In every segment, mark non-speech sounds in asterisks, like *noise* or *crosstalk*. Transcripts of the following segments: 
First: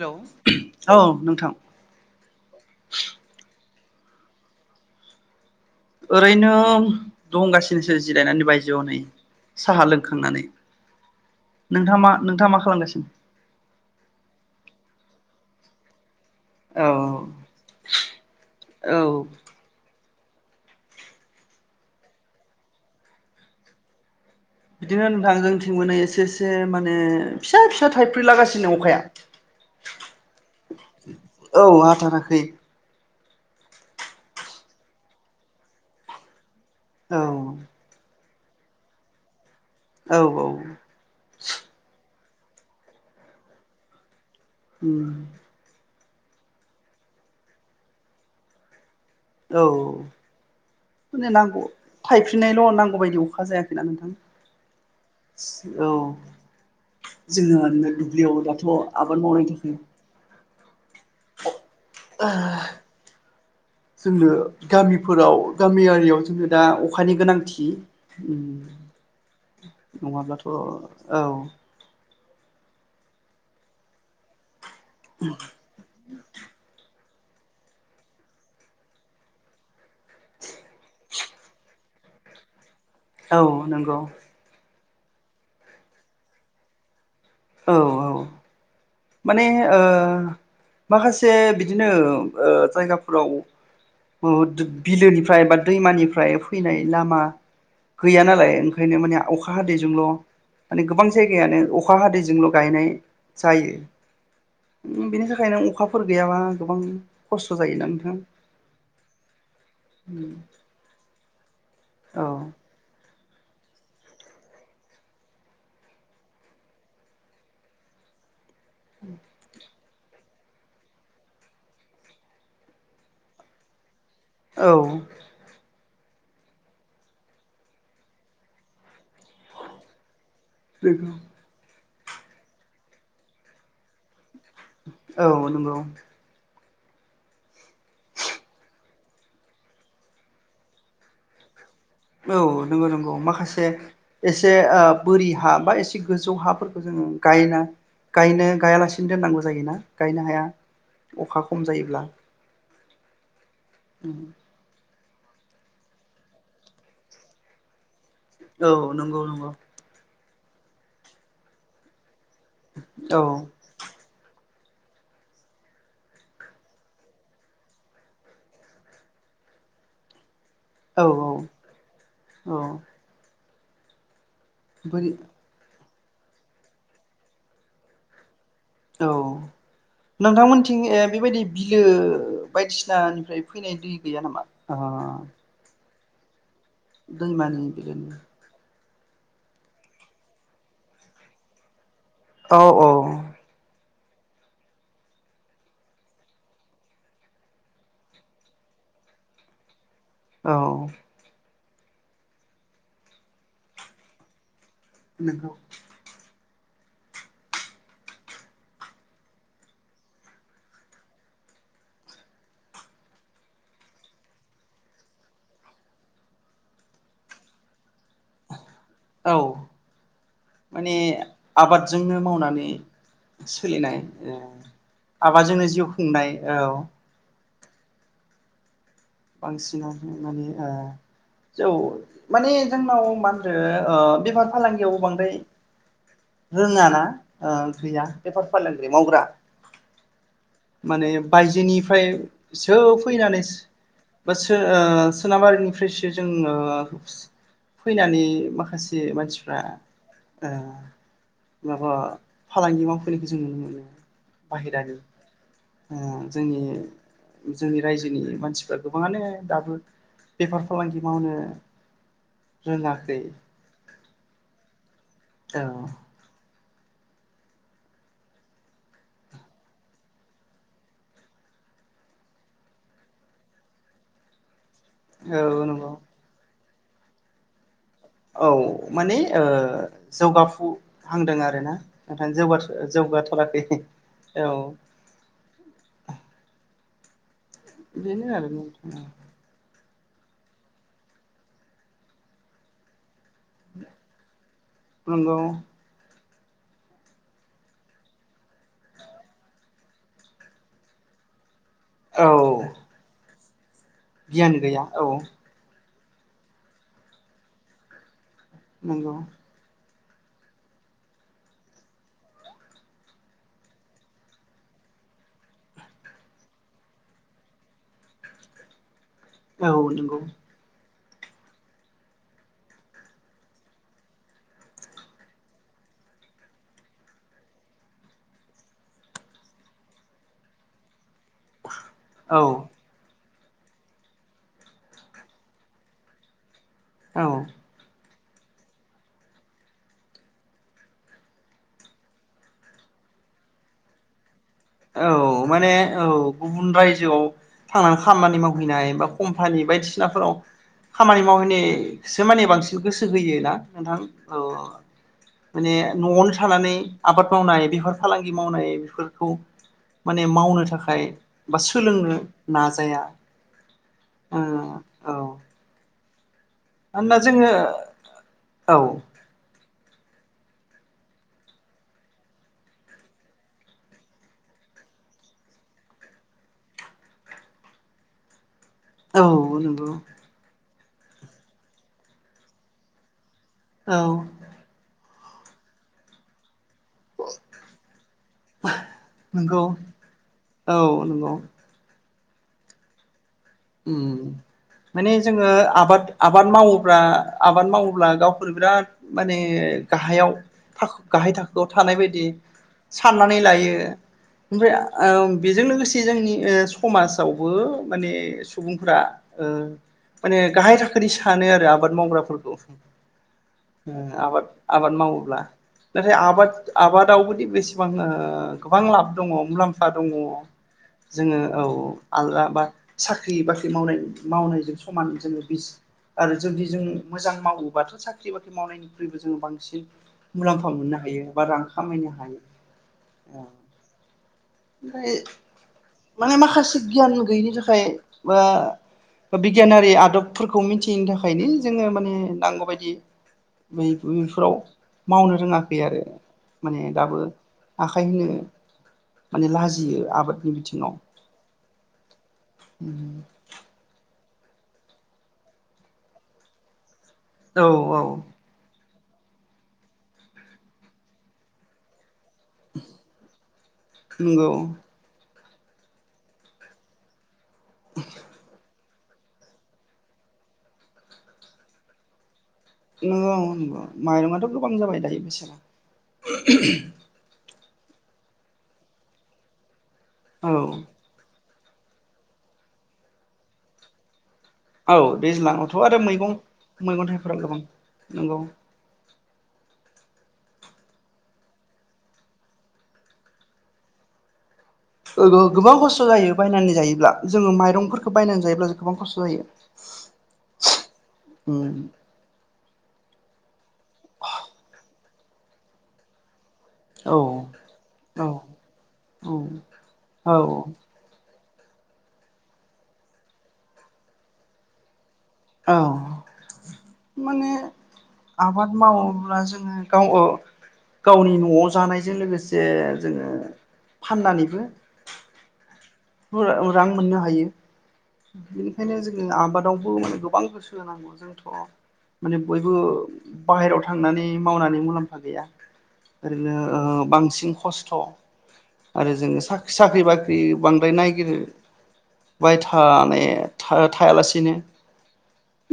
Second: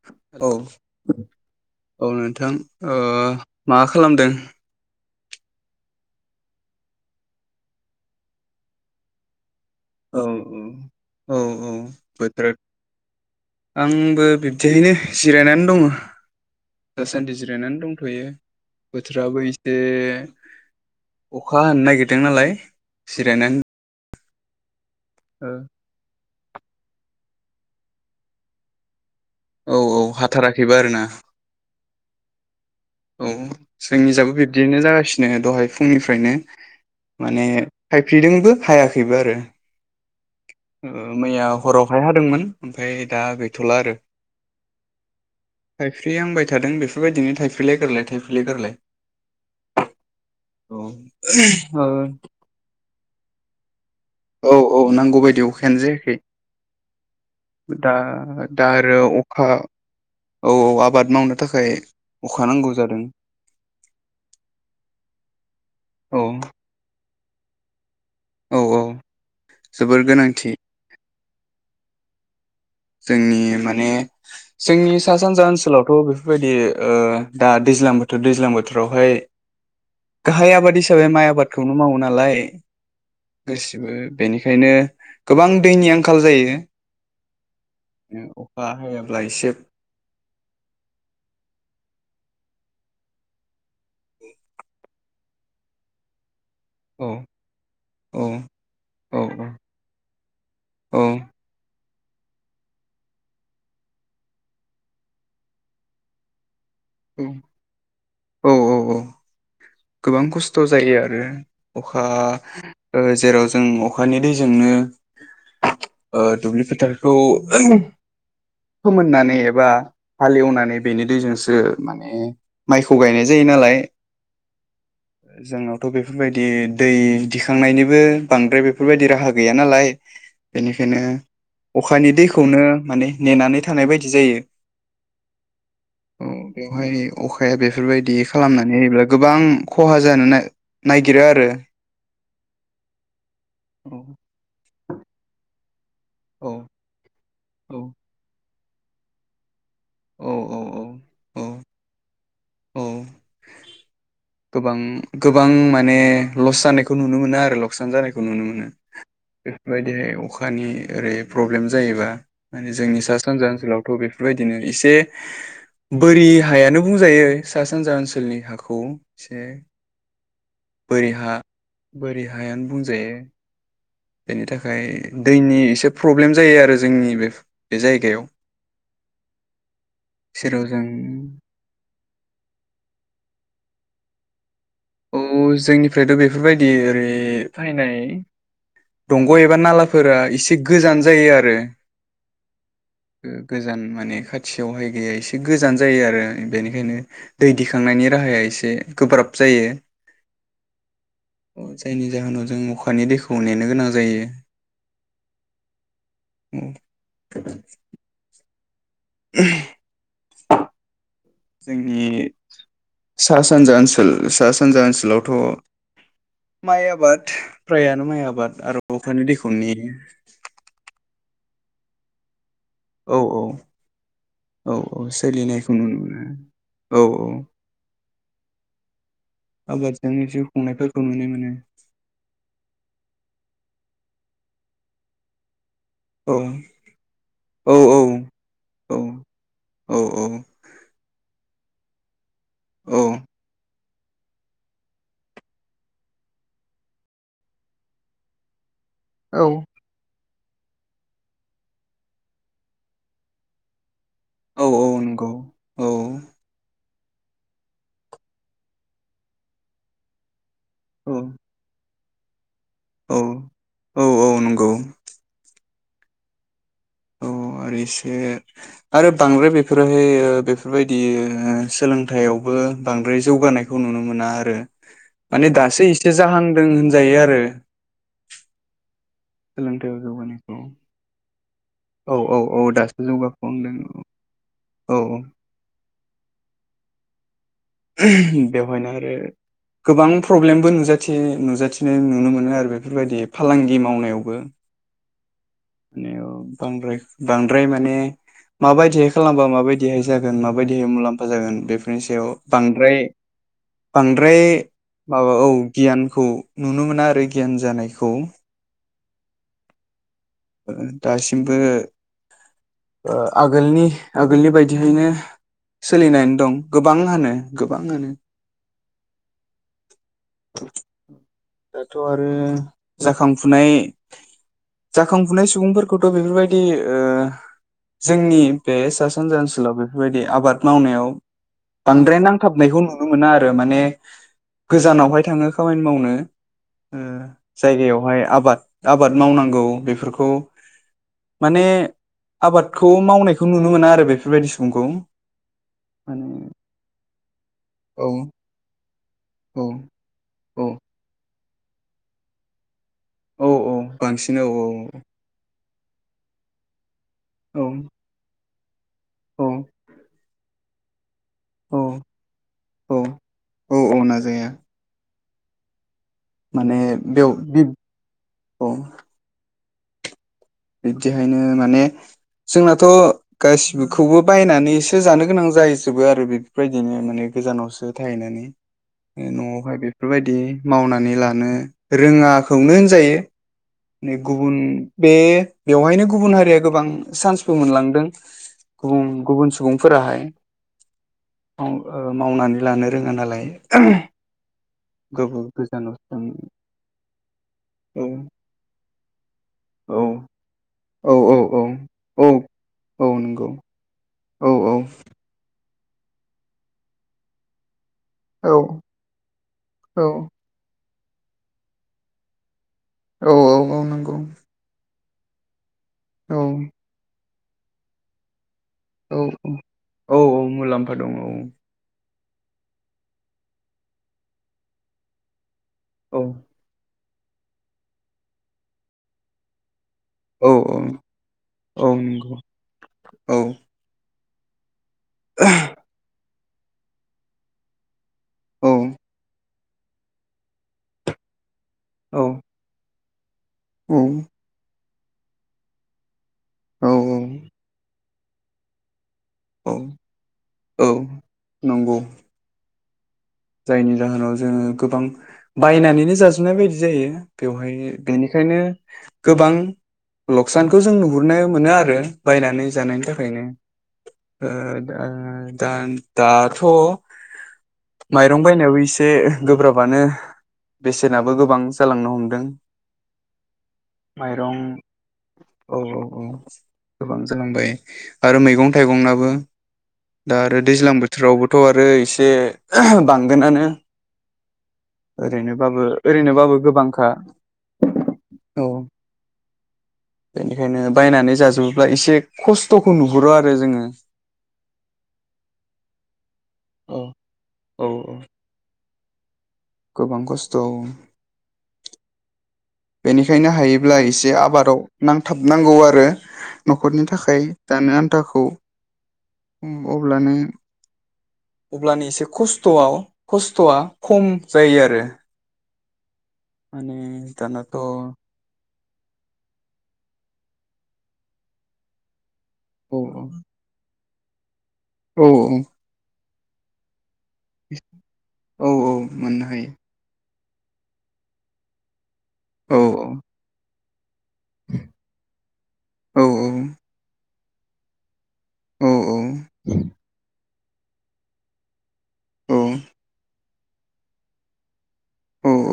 Hello औ औ नोंथां ओ। मा खालामदों? ओरैनो दंगासिनोसो जिरायनानै बायजोआव नै साहा औ लोंखांनानै औ औ औ नोंथाङा मा बोथोर नोंथाङा मा खालामगासिनो? आंबो बिब्दिहैनो। जिरायनानै दङ। औ दासान्दि जिरायनानै दंथयो औ बोथोराबो एसे अखा हानो नागिरदों नालाय जिरायनानै। बिदिनो नोंथां जोंथिंबो नै एसे एसे माने फिसा फिसा थाइफ्रिलागासिनो अखाया। औ औ हाथाराखैबो आरो ना। थाराखै औ जोंनिजाबो बिब्दिनो जागासिनो दहाय फुंनिफ्रायनो। औ माने थाय फ्रिदोंबो हायाखैबो आरो औ औ ओ मैया हरावहाय हादोंमोन। ओमफ्राय दा गैथ'ला आरो उम थाइफ्रि हांबाय थादों बेफोरबायदिनो थाइफ्रिलाय गारलाय थायफ्रिलाय गोरलाय औ माने नांगौ ओ थायफ्रिनायल' नांगौ बायदि अखा जायाखैना नोंथां। औ औ नांगौ बायदि अखायानो औ जायाखै जोङो दा दुब्लियाव दाथ' दा आरो आबाद अखा मावनायनि औ औ आबाद मावनो थाखाय अखा नांगौ जादों जोंनो गामिफोराव औ गामियारियाव जों दा अखा खानि गोनांथि उम औ औ जोबोर नङाब्लाथ' गोनांथि औ। जोंनि माने जोंनि सा सानजा ओनसोलावथ' बेफोरबायदि ओ दा दैज्लां बोथोर दैज्लां बोथोरावहाय गाहाय आबाद हिसाबै माइ आबाद। आबादखौनो मावो नालाय। औ गासैबो नंगौ बेनिखायनो गोबां दैनि आंखाल जायो। औ औ अखा हाया माने ओ माखासे बिदिनो ओ जायगाफोराव ओ बिलोनिफ्राय बा दैमानिफ्राय फैनाय औ लामा औ गैया नालाय ओंखायनो औ माने अखा हादैजोंल' माने औ गोबां जायगायानो अ अखा हादैजोंल' गायनाय जायो। बिनि थाखाय नों अखाफोर गैयाबा गोबां खस्थ' जायोना नोंथां औ औ औ गोबां खस्थ' जायो आरो अखा ओ जेराव जों अखानि दैजोंनो ओ दुब्लि फोथारखौ फोमोननानै एबा हालेवनानै बेनि दैजोंसो माने माइखौ गायनाय जायो नालाय औ जोङो थ' बेफोरबायदि दै दिखांनायनिबो बांद्राय बेफोरबायदि दि राहा गैया नालाय बेनिखायनो अखानि दैखौनो माने नेनानै थानाय बायदि जायो औ नंगौ औ बेवहाय अखाया बेफोरबायदि खालामनानै होब्ला गोबां खहा जानो नागिरो आरो औ नंगौ नंगौ माखासे औ एसे ओ बोरि हा बा एस गोजौ औ हाफोरखौ जोङो गायना औ गायनो गायालासिनो दोननांगौ जायोना गायनो औ हाया औ अखा औ औ खम जायोब्ला औ गोबां गोबां माने लस जानायखौ नुनो मोनो आरो लकसान जानायखौ खौ नुनो मोनो औ नंगौ नंगौ बेफोरबायदिहाय अखा अखानि ओरै प्रब्लेम जायोबा माने जोंनि सा औ सानजा ओनसोलावथ' बेफोरबायदि बिदिनो एसे बोरि हायानो बुंजायो सा सानजा ओनसोलनि हाखौ एसे औ बोरि हा बोरि हायानो औ बुंजायो बेनि थाखाय बोरि दैनि एसे प्रब्लेम जायो आरो जोंनि बे बे जायगायाव औ जेराव जों नोंथांमोनथिं ए बेबायदि बिलो बायदिसिनानिफ्राय फैनाय दै गैया नामा? ओ औ जोंनि फ्रायथ' बेफोरबायदि ओरै दैमानि फायनाय बिलोनि दंग' एबा नालाफोरा एसे गोजान जायो आरो औ औ गोजान माने खाथियावहाय गैया एसे गोजान जायो आरो बेनिखायनो दै दिखांनायनि राहाया एसे गोब्राब जायो औ अ जायनि जाहोनाव जों अखानि दैखौ नेना नेनो गोनां जायो नोंगौ औ *unintelligible* *inaudible* जोंनि सा सानजा ओनसोल सा सानजा ओनसोलावथ' माइ आबाद फ्राया माइ आबाद आरो अखानि औ दैखौ नेयो माने आबादजोंनो मावनानै औ औ सोलिनाय ओ औ औ आबादजोंनो सोलिनायखौ जिउ नुनो मोनो खुंनाय औ औ बांसिनानो आबादजोंनो जिउ माने ओ खुंनायफोरखौ नुनो मोनो जौ माने जोंनाव मा होनदो ओ बेफार फालांगियावबो बांद्राय औ रोङा ना ओ औ गैया बेफार फालांगि औ मावग्रा औ माने बायजो निफ्राय सो औ फैनानैसो बा सो ओ सोनाबारिनिफ्रायसो जोङो फैनानै माखासे मानसिफ्रा औ ओ माबा फालांगि मावफैनायखौ जों नुनो मोनो औ बाहेरारि औ नंगौ औ ओ जोंनि जोंनि रायजोनि मानसि गोबाङानो दाबो बेफार फालांगि औ मावनो औ रोङाखै औ औ नंगौ औ औ आरो एसे आरो बांद्राय बेफोरावहाय बेफोरबायदि सोलोंथायावबो बांद्राय जौगानायखौ नुनो मोना आरो औ माने दासो नंगौ इसे जाहां दों होनजायो आरो औ माने ओ सोलोंथायाइयाव जौगानायखौ जौगाफुहांदों आरोना औ नोंथां औ जौगा औ दासो जौगाथाराखै जौगाफुहांदों औ बेनो आरो बेवहायना नोंथां आरो गोबां प्रब्लेमबो नुजाथि नुजाथिनाय नुनो मोनो आरो बेफोरबायदि फालांगि मावनायावबो। नोंगौ माने बांद्राय बांद्राय माने माबायदिहाय खालामबा माबायदिहाय जागोन माबायदिहाय मुलाम्फा जागोन बेफोर बिफोरनि औ सायाव बांद्राय बांद्राय गियान गैया माबा औ गियानखौ नुनो मोना आरो गियान जानायखौ नंगौ दासिमबो ओ आगोलनि आगोलनि बायदियैनो सोलिनानै दं गोबाङानो गोबाङानो औ नंगौ। दाथ' आरो जाखांफुनाय जाखांफुनाय सुबुंफोरखौथ' बेफोरबायदि जोंनि बे सा सानजा ओनसोलाव बेफोरबायदि आबाद मावनायाव बांद्राय औ नांथाबनायखौ नुनो मोना आरो आरो माने गोजानावहाय थाङो खामानि मावनो। ओ औ जायगायाव। बेवहाय आबाद आबाद मावनांगौ बेफोरखौ माने आबादखौ मावनायखौ नुनो मोना आरो बेफोरबायदि सु औ माने औ गुबुन रायजोआव थांनानै औ खामानि मावहैनाय बा कम्पानि औ बायदिसिनाफोराव औ खामानि मावहै सो मानि बांसिन गोसो होयो औ ना औ नोंथां बांसिन औ माने न'आवनो थानानै आबाद औ मावनाय बेफार फालांगि मावनाय फोरखौ औ माने मावनो थाखाय बा औ सोलोंनो नाजाया औ औ औ नाजाया औ माने मानोना बेयाव जोङो बि औ बिबदिहायनो माने जोंनाथ' गाससिखौबो बायनानैसो जानो गोनांं जाहैजोबो आरो बेफोरबायदिनो माने गोजानावसो थाहैनानै ओ औ न'आवहाय नंगौ बेफोरबायदि मावनानै लानो रोङा खौनो होनजायो। औ ने गुबुन बे बेवहायनो गुबुन हारिया गोबां सान्सबो मोनलांदों गुब गुबुन नंगौ सुबुंफोराहाय औ नंगौ औ ओ बा मावनानै लानो रोङा नालाय उम माने गोबाव जोङो गोजानाव आबाद थां आबाद मावोब्ला आबाद औ मावोब्ला गाव फोर बिराद माने औ गाहायाव थाख थाखो औ गाहाय औ थाखोआव थानाय बायदि औ औ साननानै नंगौ लायो औ ओमफ्राय औ आव बेजों लोगोसे जोंनि ओ समाजावबो माने औ सुबुंफोरा ओ औ माने गाहाय थाखो नि सानो आरो आबाद मावग्राफोरखौ उम औ औ औ नंगौ आबाद आबाद माव ब्ला नाथाय औ आबाद आबादावबो दि बिसिबां ओ गोबां लाब औ दङ औ मुलाम्फा दङ औ औ मुलाम्फा दङ जोङो औ आल गा बा साख ख्रि बाख्रि मावनाय मावनायजों समान जोङो बिस औ आरो जुदि जों मोजां मावोबाथ' साख्रि बाख्रि मावनायनिख्रुइबो जोङो बांसिन औ मुलाम्फा मोननो हायो बा रां औ खामायनो नंगौ हायो औ अ है माने माखासे गियान गैयिनि थाखाय बा औ अनेख गियानारि आदबफोरखौ मिनथियैनि थाखायनो जोङो माने औ नांगौबायदि बे औ बै फोराव मावनो रोङाखै आरो माने औ दाबो आ थायनो माने औ लाजियो आबादनि औ बिथिङाव नंगौ म जायनि जाहोनाव जोङो गोबां बायनानैनो जाजोबनाय बायदि जायो औ बेवहाय औ बेनिखायनो गोबां लकसानखौ जों नुहुरनो मोनो आरो बायनानै जानायनि थाखायनो नंगौ दा दाथ' माइरं बाय नायाब इस एसे गोब्राबानो बेसेनाबो गोबां जालांनो हमदों नंगौ नंगौ माइरंआथ' माइरं गोबां जाबाय दायो बेसोरा। औ औ औ गोबां जालांबाय आरो मैगं थाइगंनाबो दा औ आरो दैज्लां बोथोरावबो थ' आरो इसे *unintelligible* बांगोनानो औ दैज्लाङावथ' ओरैनोबाबो आरो मैगं ओरैनोबाबो गोबांखा मैगं थाइफोरा गोबां नोंगौ। औ बेनिखायनो बायनानै जाजोबोब्ला एसे खस्थ'खौ नुहुरो आरो जोङो। ओ गो गोबां खस्थ' जायो। बायनानै औ जायोब्ला जोङो औ माइरंफोरखो बायनानै जायोब्ला गोबां खस्थ' जायो। गोबां खस्थ' उम बेनिखायनो हायो ब्ला एसे आबादाव नांथाबनांगौ आरो। न'खरनि औ थाखाय दानो औ आन्थाखौ औ उम औ अब्लानो अल्बानि एसे खस्थ'आव खस्थ'आ खम जायो आरो। अह माने माने दानाथ' आबाद मावोब्ला जोङो गाव ओ गावनि न'आव जानायजों लोगोस से औ जोङो फाननानैबो औ औ फो रां मोननो हा यो औ औ बेनिखायनो जोङो मोननो हायो आबादावबो माने द गोबां गोसो होनांगौ जोंथ' माने बयबो औ बाहेराव थांनानै मावनानै मुलाम्फा गैया औ ओरैनो ओ बांसिन खस्थ' औ आरो जोङो सा साख्रि बाख्रि बाय नागिरो बाय औ थाने था थायालासिनो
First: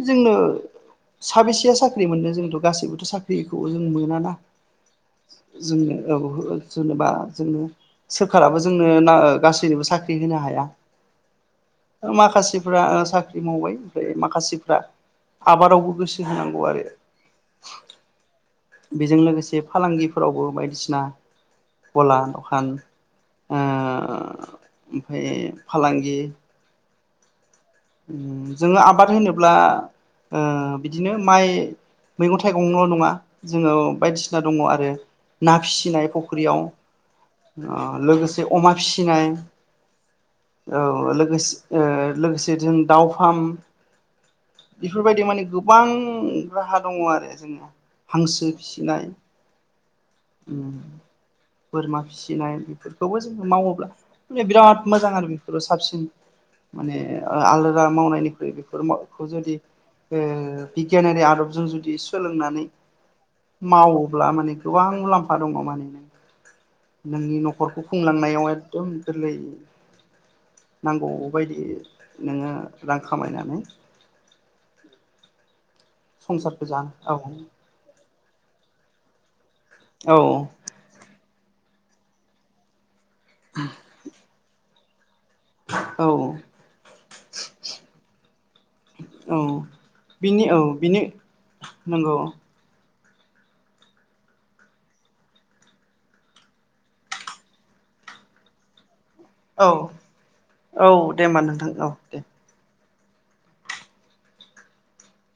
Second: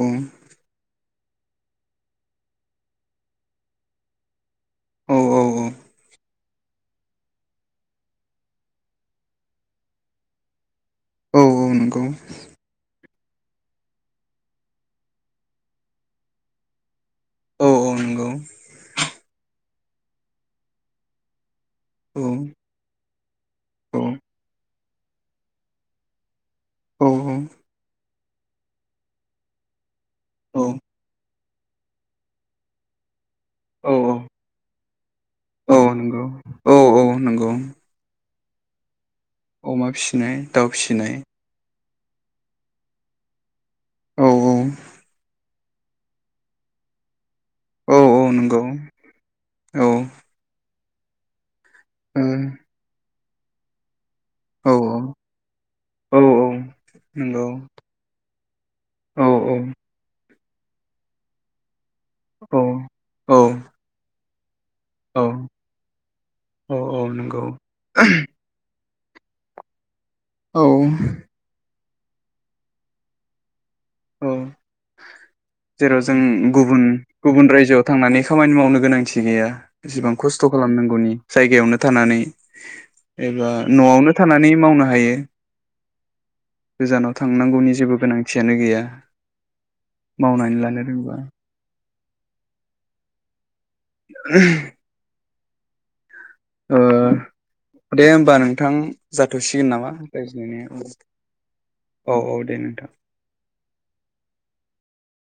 जोंनो साबेसेया साख्रि मोन्नो जोंथ' गासैबोथ' साख्रिखौ जों मोना ना। औ औ जोंनि औ जेनेबा जोंनो सोरखाराबो जोंनो गासैनोबो साख्रि होनो हाया औ नंगौ माखासेफ्रा साख्रि मावबाय ओमफ्राय माखासेफ्रा आबादावबो गोसो होनांगौ आरो औ औ नंगौ बेजों लोगोसे फालांगिफोरावबो बायदिसिना गला औ दखान ओ औ ओमफ्राय फालांगि औ औ जोङो आबाद होनोब्ला ओ बिदिनो माइ मैगं थाइगंल' नङा जोङो औ बायदिसिना दङ आरो ना औ फिसिनाय नंगौ फुख्रियाव औ औ नंगौ ओ लोगोसे अमा फिसा फिसिनाय अमा फिसिनाय दाउ औ फिसिनाय लोगोसे ओ लोगोसे जों दाउ फार्म औ औ बेफोरबायदि माने गोबां राहा दङ आरो जोङो औ औ हांसो नंगौ फिसिनाय औ ओ बोरमा फिसिनाय बेफोर बेखौबो जोंङो मावोब्ला मान औ बिराद मोजां आरो बेफोरो साबसिन औ माने नंगौ आलादा मावनायनिख्रुइ औ बेफोरखौ औ जुदि बिगियानारि आदबजों जुदि सोलोंनानै औ मावो अब्ला मानि गोबां मुलाम्फा दङ माने औ औ नोंनि नंगौ न'खरखौ खुंलांनायावहाय गोरलै औ नांगौ बायदि नोङो रां खामायनानै औ जेराव जों संसारखौ गुबुन जानो गुबुन औ रायजोआव थांनानै खामानि मावनो गोनांथि गैया एसेबां औ खस्थ' खालामनांगौनि जायगायावनो थानानै एबा न'आवनो थानानै मावनो हा हायो औ गोजानाव थांनांगौनि जेबो गोनांथियानो गैया औ बिनि मावनानै औ लानो बिनो रोंबा नंगौ *inaudible* ओ दे होमबा नोंथां औ जाथ'सिगोन नामा रायज्लायनाया औ औ औ दे नोंथां